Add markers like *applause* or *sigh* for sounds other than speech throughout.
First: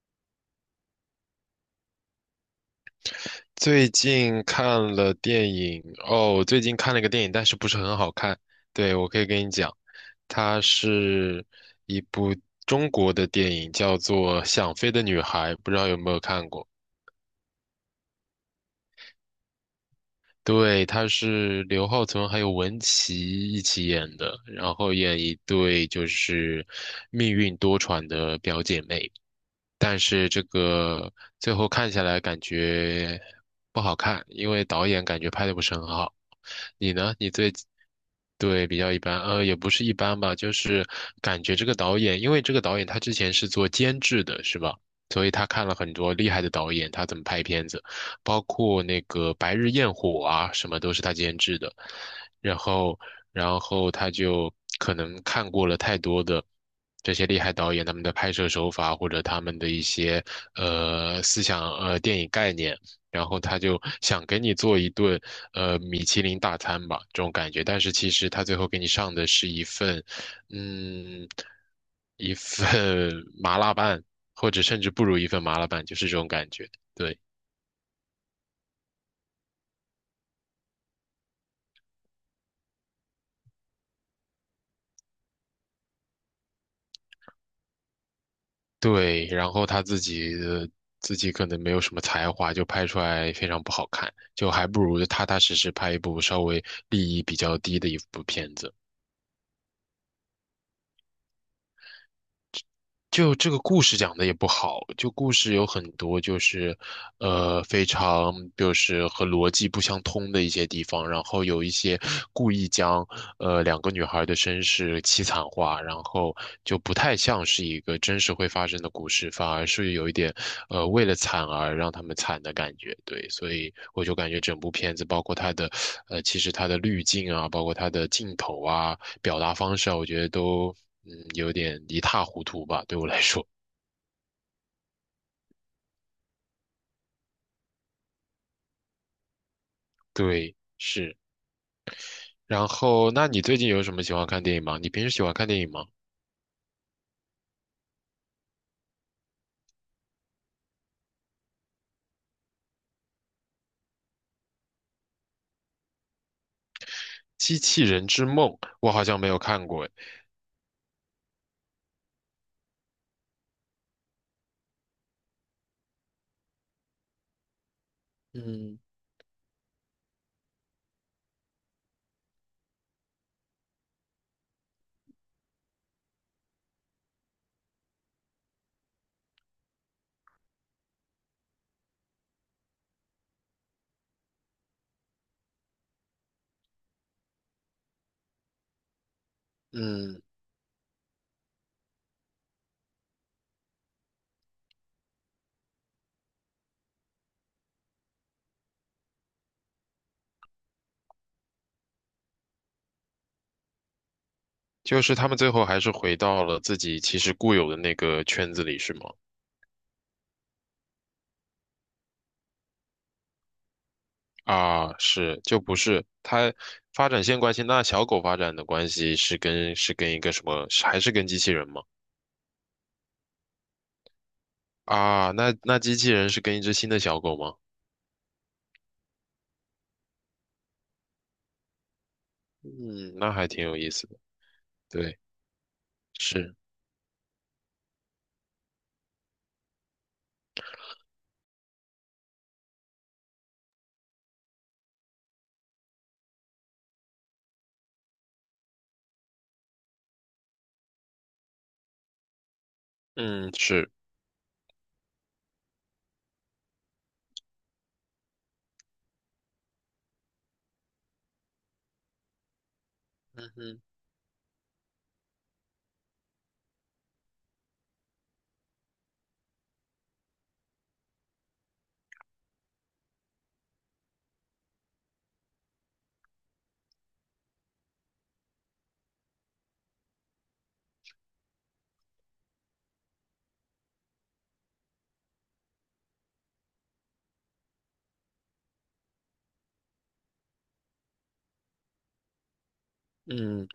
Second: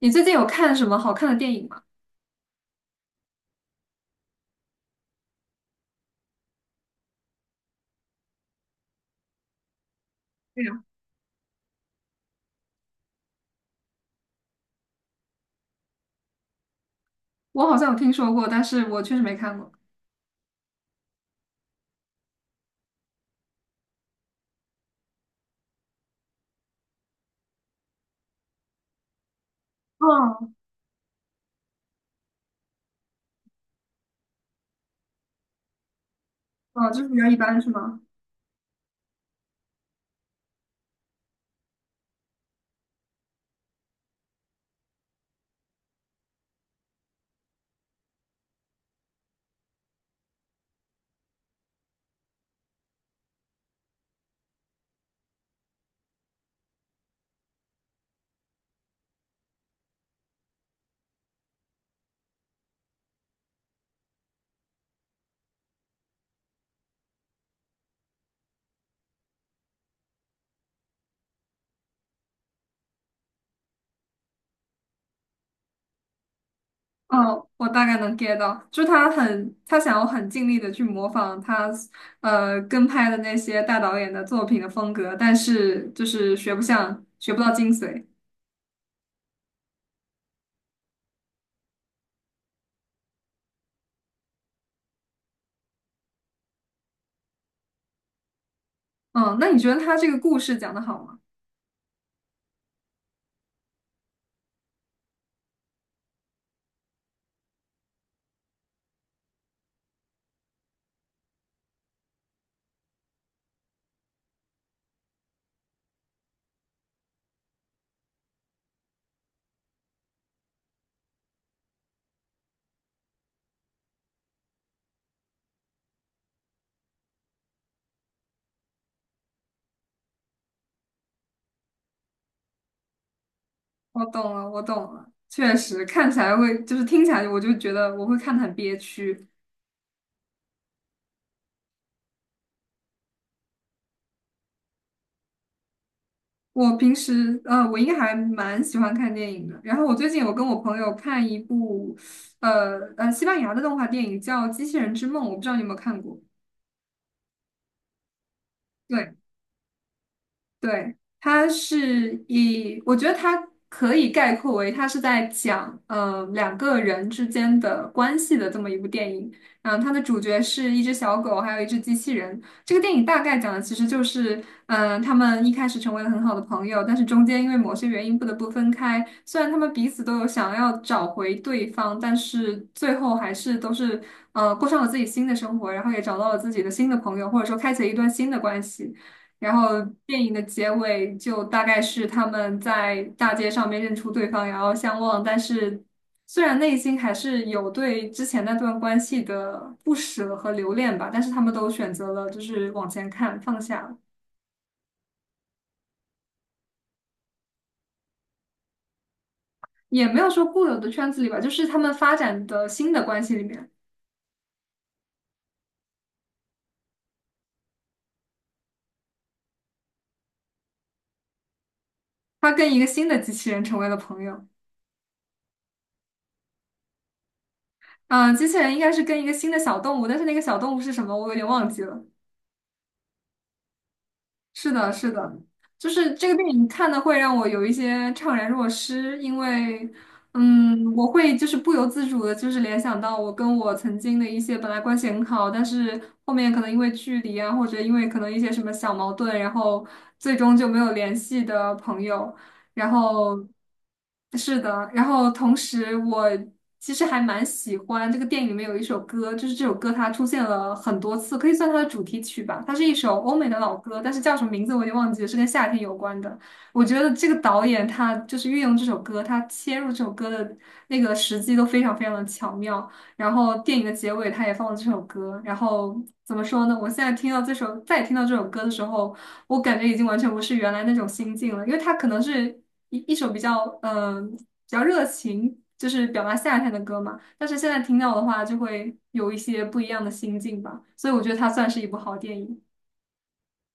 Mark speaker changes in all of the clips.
Speaker 1: 你最近有看什么好看的电影吗？
Speaker 2: 最近看了电影哦，我最近看了一个电影，但是不是很好看。对，我可以跟你讲，它
Speaker 1: 对呀，
Speaker 2: 是一部中国的电影，叫做《想飞的女孩》，不知道有没有看过？
Speaker 1: 我好像有听说过，但是我确实没看过。
Speaker 2: 对，他是刘浩存还有文淇一起演的，然后演一对就是命运多舛的表姐妹，但是这
Speaker 1: 哦，
Speaker 2: 个最后看下来感觉不好看，因为导演感觉拍的不是很好。
Speaker 1: 哦，
Speaker 2: 你
Speaker 1: 就是
Speaker 2: 呢？
Speaker 1: 比较
Speaker 2: 你
Speaker 1: 一
Speaker 2: 最
Speaker 1: 般是吗？
Speaker 2: 对，比较一般，也不是一般吧，就是感觉这个导演，因为这个导演他之前是做监制的，是吧？所以他看了很多厉害的导演，他怎么拍片子，包括那个《白日焰火》啊，什么都是他监制的。然后，然后他就可能看过了太多的这些厉害导演他们的拍摄手法，或者他们的一些思想电影概念。然后他就想给你做一顿米其林大餐吧，这种感觉。但是其实他最后给你上的是一份，嗯，一份 *laughs* 麻辣拌，或者甚至不如一份麻辣拌，就是这种感觉。对
Speaker 1: 哦，我大概能 get 到，就是他很，他想要很尽力的去模仿他，跟拍的那些大导演的作品的风格，但是就是学不像，学不到精髓。
Speaker 2: 对，然后他自己可能没有什么才华，就拍出来非常不好看，就还不如踏踏实实拍一部稍微利益比较低的一部片子。
Speaker 1: 嗯，那你觉得他这个故事讲的好吗？
Speaker 2: 就这个故事讲的也不好，就故事有很多就是，呃，非常就是和逻辑不相通的一些地方，然后有一些故意将两个女孩的身世凄惨化，然后就不太像是一个真实会发生的故事，反而是有一点为了惨而让他们惨的感觉，对，所以我就感觉整部片子包括它的其实它的滤镜啊，包括它的镜头啊。表达方式啊，我觉得都嗯有点一塌糊涂吧，对我来说。
Speaker 1: 我懂了，我懂了，确实看起来会，就是听起来我就觉得我会看得很憋屈。
Speaker 2: 对，是。然后，那你最近有什么喜欢看电影吗？你平时喜欢看电影吗？
Speaker 1: 我平时我应该还蛮喜欢看电影的。然后我最近有跟我朋友看一部，西班牙的动画电影叫《机器人之梦》，我不知道你有没有看过。
Speaker 2: 《机器人之梦》我好
Speaker 1: 对。
Speaker 2: 像没有看过诶。
Speaker 1: 对，它是以，我觉得它可以概括为，它是在讲两个人之间的关系的这么一
Speaker 2: 嗯
Speaker 1: 部电影。嗯，它的主角是一只小狗，还有一只机器人。这个电影大概讲的其实就是，嗯、他们一开始成为了很好的朋友，但是中间因为某些原因不得不分开。虽然他们彼此都有想要找回对方，但是最后还是都是过上了自己新的生活，然后也找到了自己的新的朋友，或者说开启了一段新的关系。然后
Speaker 2: 嗯，
Speaker 1: 电影的结尾就大概是他们在大街上面认出对方，然后相望，但是虽然内心还是有对之前那段关系的不舍和留恋吧，但是他们都选择了就是往前看，放下了，
Speaker 2: 就是他们最后还是回到了自己其实固有的那个圈子里，是吗？
Speaker 1: 也没有说固有的圈子里吧，就是他们发展的新的关系里面，
Speaker 2: 啊，是，就不是它发展线关系。那小狗发展的关系是跟一个什么？是还是跟机器人吗？
Speaker 1: 他跟一个新的机器人成为了朋友。
Speaker 2: 啊，那机器人是跟一只新的小狗吗？
Speaker 1: 嗯、机器人应该是跟一个新的小动物，但是那个小动物是什么，我有点忘记了。
Speaker 2: 嗯，那还挺有意思的，
Speaker 1: 是的，是
Speaker 2: 对，
Speaker 1: 的，就是这个电
Speaker 2: 是，
Speaker 1: 影看的会让我有一些怅然若失，因为，嗯，我会就是不由自主的，就是联想到我跟我曾经的一些本来关系很好，但是后面可能因为距离啊，或者因为可能一些什么小矛盾，然后最终就没有联系的朋友。然后
Speaker 2: 嗯，是，
Speaker 1: 是的，然后同时我其实还蛮喜欢这个电影里面有一首歌，就是这首歌它出现了很多次，可以算它的主题曲吧。它是一首欧美
Speaker 2: 嗯
Speaker 1: 的老
Speaker 2: 哼。
Speaker 1: 歌，但是叫什么名字我已经忘记了，是跟夏天有关的。我觉得这个导演他就是运用这首歌，他切入这首歌的那个时机都非常非常的巧妙。然后电影的结尾他也放了这首歌，然后怎么说呢？我现在听到这首，再听到这首歌的时候，我感觉已经完全不是原来那种心境了，因为它可能是一首比较比较热情，就是表达夏天的歌嘛，但是现在听到的话，就会有一些不一样的心境吧，所以我觉得它算是一部好电影。
Speaker 2: 嗯，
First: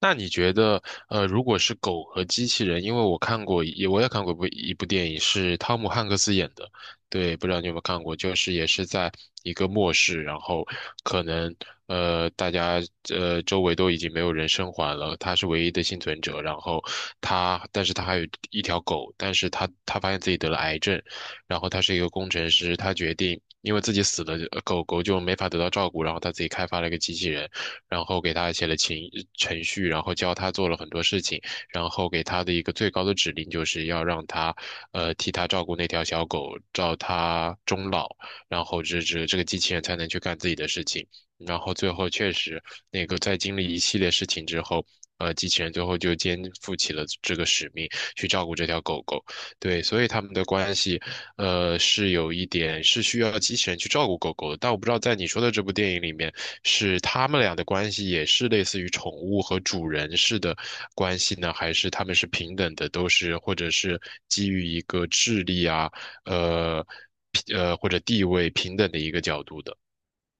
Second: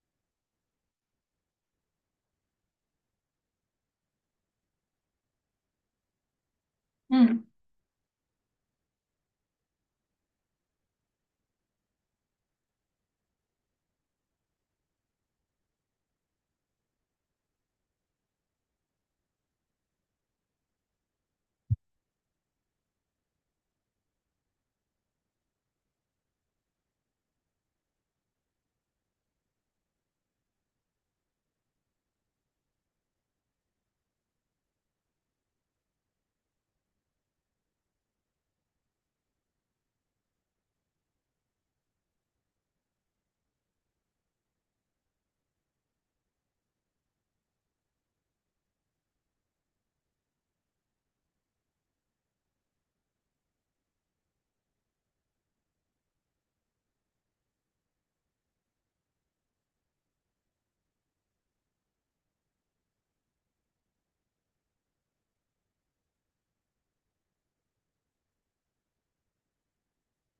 Speaker 2: 那你觉得，如果是狗和机器人，因为我看过我也看过一部电影，是汤姆汉克斯演的，对，
Speaker 1: 嗯。
Speaker 2: 不知道你有没有看过，就是也是在一个末世，然后可能，呃，大家周围都已经没有人生还了，他是唯一的幸存者，然后他，但是他还有一条狗，但是他发现自己得了癌症，然后他是一个工程师，他决定。因为自己死了，狗狗就没法得到照顾，然后他自己开发了一个机器人，然后给他写了情程序，然后教他做了很多事情，然后给他的一个最高的指令就是要让他，呃，替他照顾那条小狗，照他终老，然后这个机器人才能去干自己的事情。然后最后确实，那个在经历一系列事情之后，机器人最后就肩负起了这个使命，去照顾这条狗狗。对，所以他们的关系，是有一点是需要机器人去照顾狗狗的，但我不知道在你说的这部电影里面，是他们俩的关系也是类似于宠物和主人式的关系呢，还是他们是平等的，都是或者是基于一个智力啊，呃，或者地位平等的一个角度的。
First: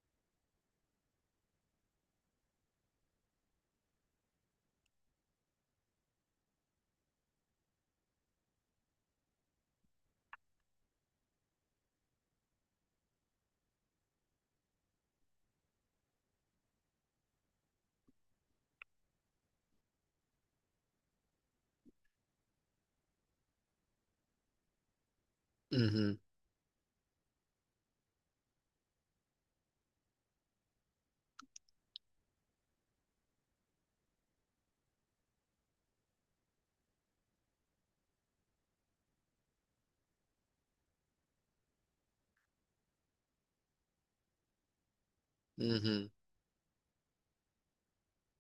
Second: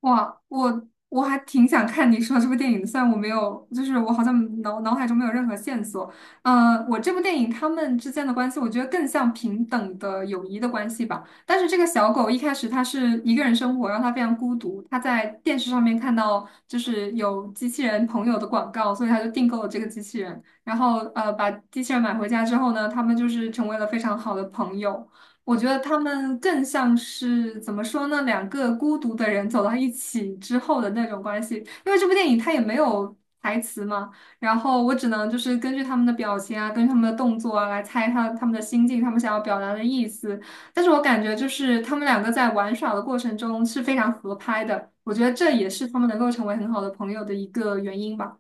Speaker 1: 哇，我还挺想看你说这部电影的虽然我没有，就是我好像脑海中没有任何线索。呃，我这部电影他们之间的关系，我觉得更像平等的友谊的关系吧。但是这个小狗一开始它是一个人生活，然后它非常孤独。它在电视上面看到就是有机器人朋友的广告，所以它就订购了这个机器人。然后呃，把机器人买回家之后呢，他们就是成为了非常好的朋友。我觉得
Speaker 2: 嗯
Speaker 1: 他
Speaker 2: 哼，
Speaker 1: 们更像是怎么说呢？两个孤独的人走到一起之后的那种关系。因为这部电影它也没有台词嘛，然后我只能就是根据他们的表情啊，根据他们的动作啊来猜他们的心境，他们想要表达的意思。但是我感觉就是他们两个在玩耍的过程中是非常合拍的，我觉得这也
Speaker 2: 嗯
Speaker 1: 是他们
Speaker 2: 哼，
Speaker 1: 能够成为很好的朋友的一个原因吧。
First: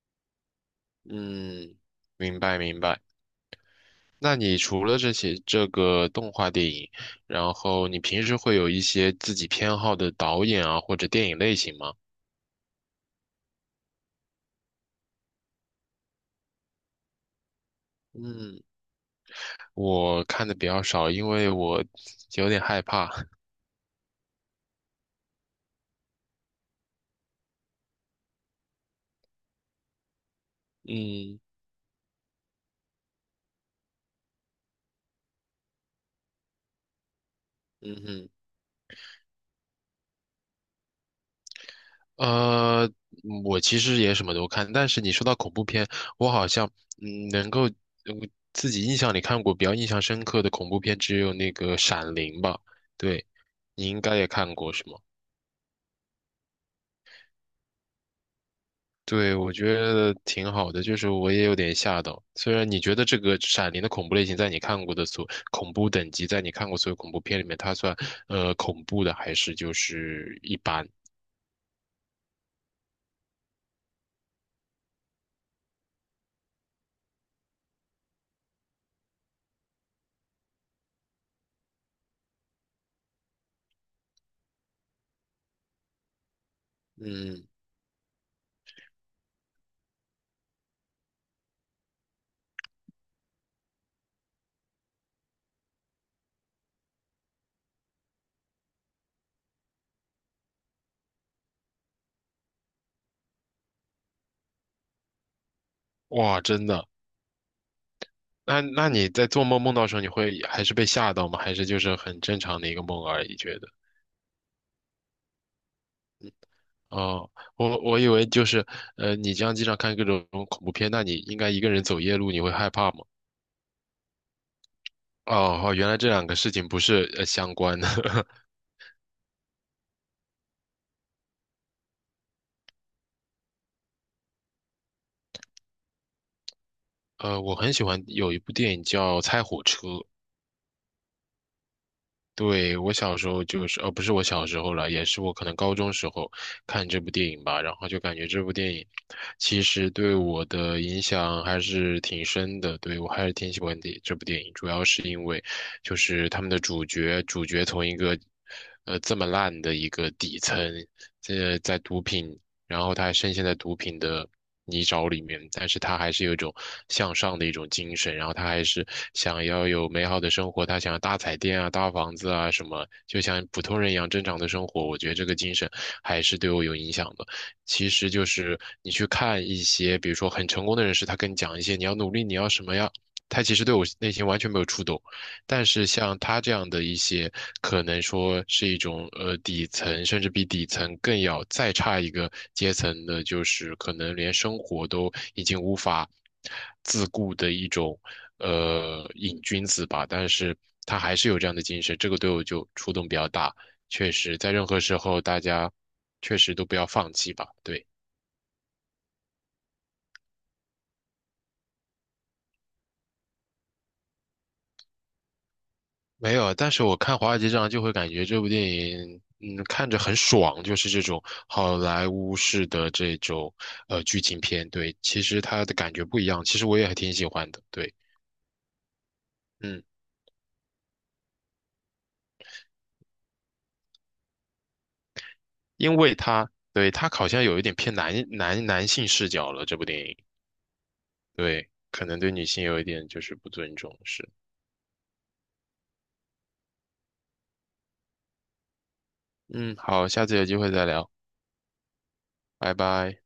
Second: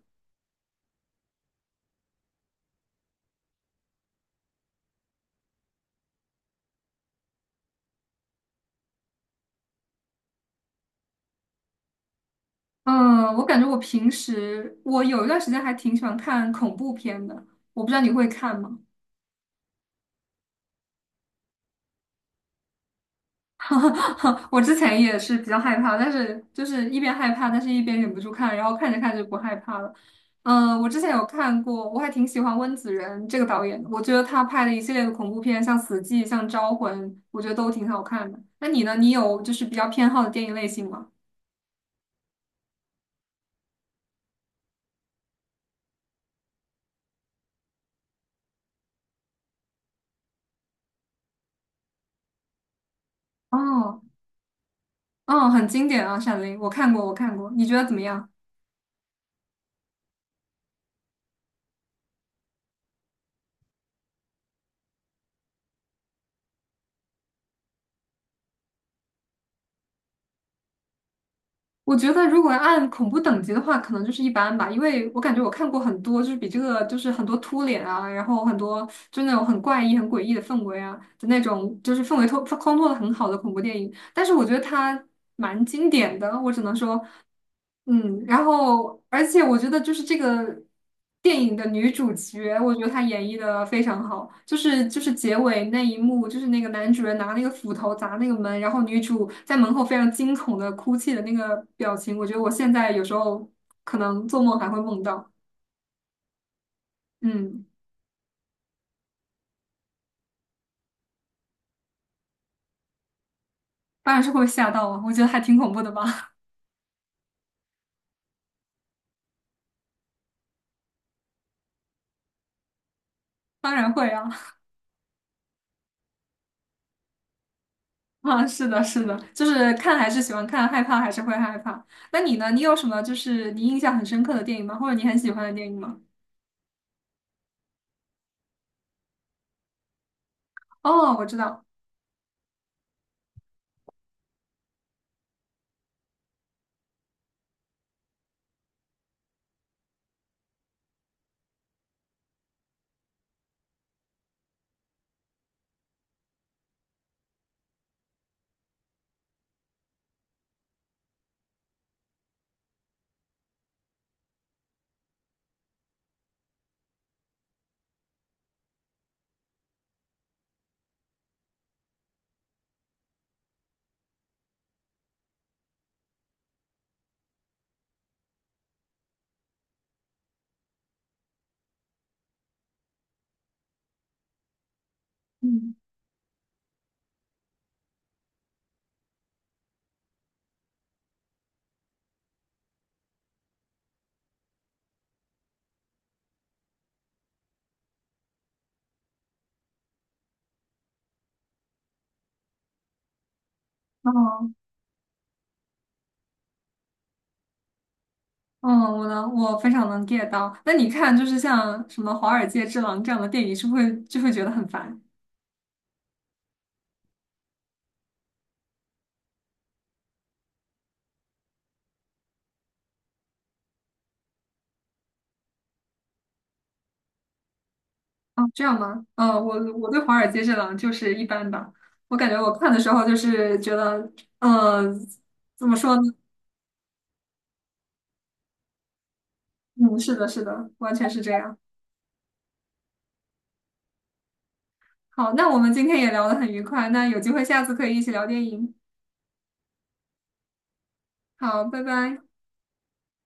Speaker 2: 嗯，明白。那你除了这些这个动画电影，然后你平时会有一些自己偏好的导演啊，或者电影类型吗？
Speaker 1: 嗯，我感觉我平时我有一段时间还挺喜欢看恐怖片的，我不知道你会看
Speaker 2: 嗯，
Speaker 1: 吗？
Speaker 2: 我看的比较少，因为我有点害怕。*laughs*
Speaker 1: *laughs* 我之前也是比较害怕，但是就是一边害怕，但是一边忍不住看，然后看着看着就不害怕了。嗯，我之前有
Speaker 2: 嗯
Speaker 1: 看过，我还挺喜欢温子仁这个导演的，我觉得他拍的一系列的恐怖片，像《死寂》、像《招魂》，我觉得都挺
Speaker 2: 嗯
Speaker 1: 好
Speaker 2: 哼，
Speaker 1: 看的。那你呢？你有就是比较偏好的电影类型吗？
Speaker 2: 呃，我其实也什么都看，但是你说到恐怖片，我好像嗯能够嗯自己印象里看过比较印象深刻的恐怖片只有那个《闪灵》吧？对，你应
Speaker 1: 哦，
Speaker 2: 该也看过是吗？
Speaker 1: 哦，很经典啊，《闪灵》，我看过，我看过，你觉得怎么样？
Speaker 2: 对，我觉得挺好的，就是我也有点吓到。虽然你觉得这个《闪灵》的恐怖类型，在你看过的所恐怖等级，在你看过所有恐怖片里面，它算恐怖的，还是就是一般？
Speaker 1: 我觉得如果按恐怖等级的话，可能就是一般吧，因为我感觉我看过很多，就是比这个就是很多秃脸啊，然后很多就那种很怪异、很诡异的氛围啊的那种，就是氛围托烘托的很好的恐怖电影。但是我觉得它蛮经典的，我只能说，
Speaker 2: 嗯，
Speaker 1: 嗯，然后而且我觉得就是这个电影的女主角，我觉得她演绎的非常好，就是就是结尾那一幕，就是那个男主人拿那个斧头砸那个门，然后女主在门后非常惊恐的哭泣的那个表情，我觉得我现在有时候可能做梦还会梦到，
Speaker 2: 哇，真的。
Speaker 1: 嗯，
Speaker 2: 那你在做梦梦到的时候，你会还是被吓到吗？还是就是很正常的一个梦而已？觉得？
Speaker 1: 当然是会吓到啊，我觉得还挺恐怖的吧，
Speaker 2: 哦，我以为就是，你这样经常看各种恐怖片，那你应该一个人走夜路，你会害怕吗？
Speaker 1: *laughs* 当然会啊，*laughs*
Speaker 2: 哦，哦，原来这两个事情不是相关的。*laughs*
Speaker 1: 啊，是的，是的，就是看还是喜欢看，害怕还是会害怕。那你呢？你有什么就是你印象很深刻的电影吗？或者你很喜欢的电影吗？
Speaker 2: 呃，我很喜欢有一部电影叫《猜火车》。
Speaker 1: 哦，我知道，
Speaker 2: 对，我小时候就是，呃，不是我小时候了，也是我可能高中时候看这部电影吧，然后就感觉这部电影其实对我的影响还是挺深的。对，我还是挺喜欢的这部电影，主要是因为就是他们的主角，主角从一个这么烂的一个底层，这在毒品然后他还深陷在毒品的泥沼里面，但是他还是有一种向上的一种精神，然后他还是想要有美好的生活，他想要大彩电啊、大房子啊什么，就像普通人一样正常的生活。我觉得这个精神还是对我有影响的。其实就是你去看一些，比如说很成功的人士，他跟你讲一些你要努力，你要什么呀，他其实对我内心完全没有触动。但
Speaker 1: 嗯，
Speaker 2: 是像他这样的一些，可能说是一种底层，甚至比底层更要再差一个阶层的，就是可能连生活都已经无法自顾的一种瘾君子吧。但是他还是有这样的精神，这个对我就触动比较大。确实，
Speaker 1: 哦，
Speaker 2: 在任何时候，大家确实都不要放弃吧。对。
Speaker 1: 嗯，我能，我非常能 get 到。那你看，就是像什么《华尔街之狼》这样的电影，是不是会就会觉得很烦？
Speaker 2: 没有，但是我看《华尔街这样就会感觉这部电影，嗯，看着很爽，就是这种好莱坞式的这种剧情片。对，其实它的感觉不一样，其实我也还挺喜欢的。对，
Speaker 1: 哦，这样吗？嗯，我
Speaker 2: 嗯，
Speaker 1: 我对《华尔街之狼》就是一般吧。我感觉我看的时候就是觉得，呃，怎么说
Speaker 2: 因
Speaker 1: 呢？
Speaker 2: 为它对它好像有一点偏男性视角了，这部
Speaker 1: 嗯，
Speaker 2: 电
Speaker 1: 是
Speaker 2: 影，
Speaker 1: 的，是的，完全是这样。
Speaker 2: 对，可能对女性有一点就是不尊重，是。
Speaker 1: 好，那我们今天也聊得很愉快，那有机会下次可以一起聊电影。
Speaker 2: 嗯，好，下次有机会再聊，
Speaker 1: 好，拜拜。
Speaker 2: 拜拜。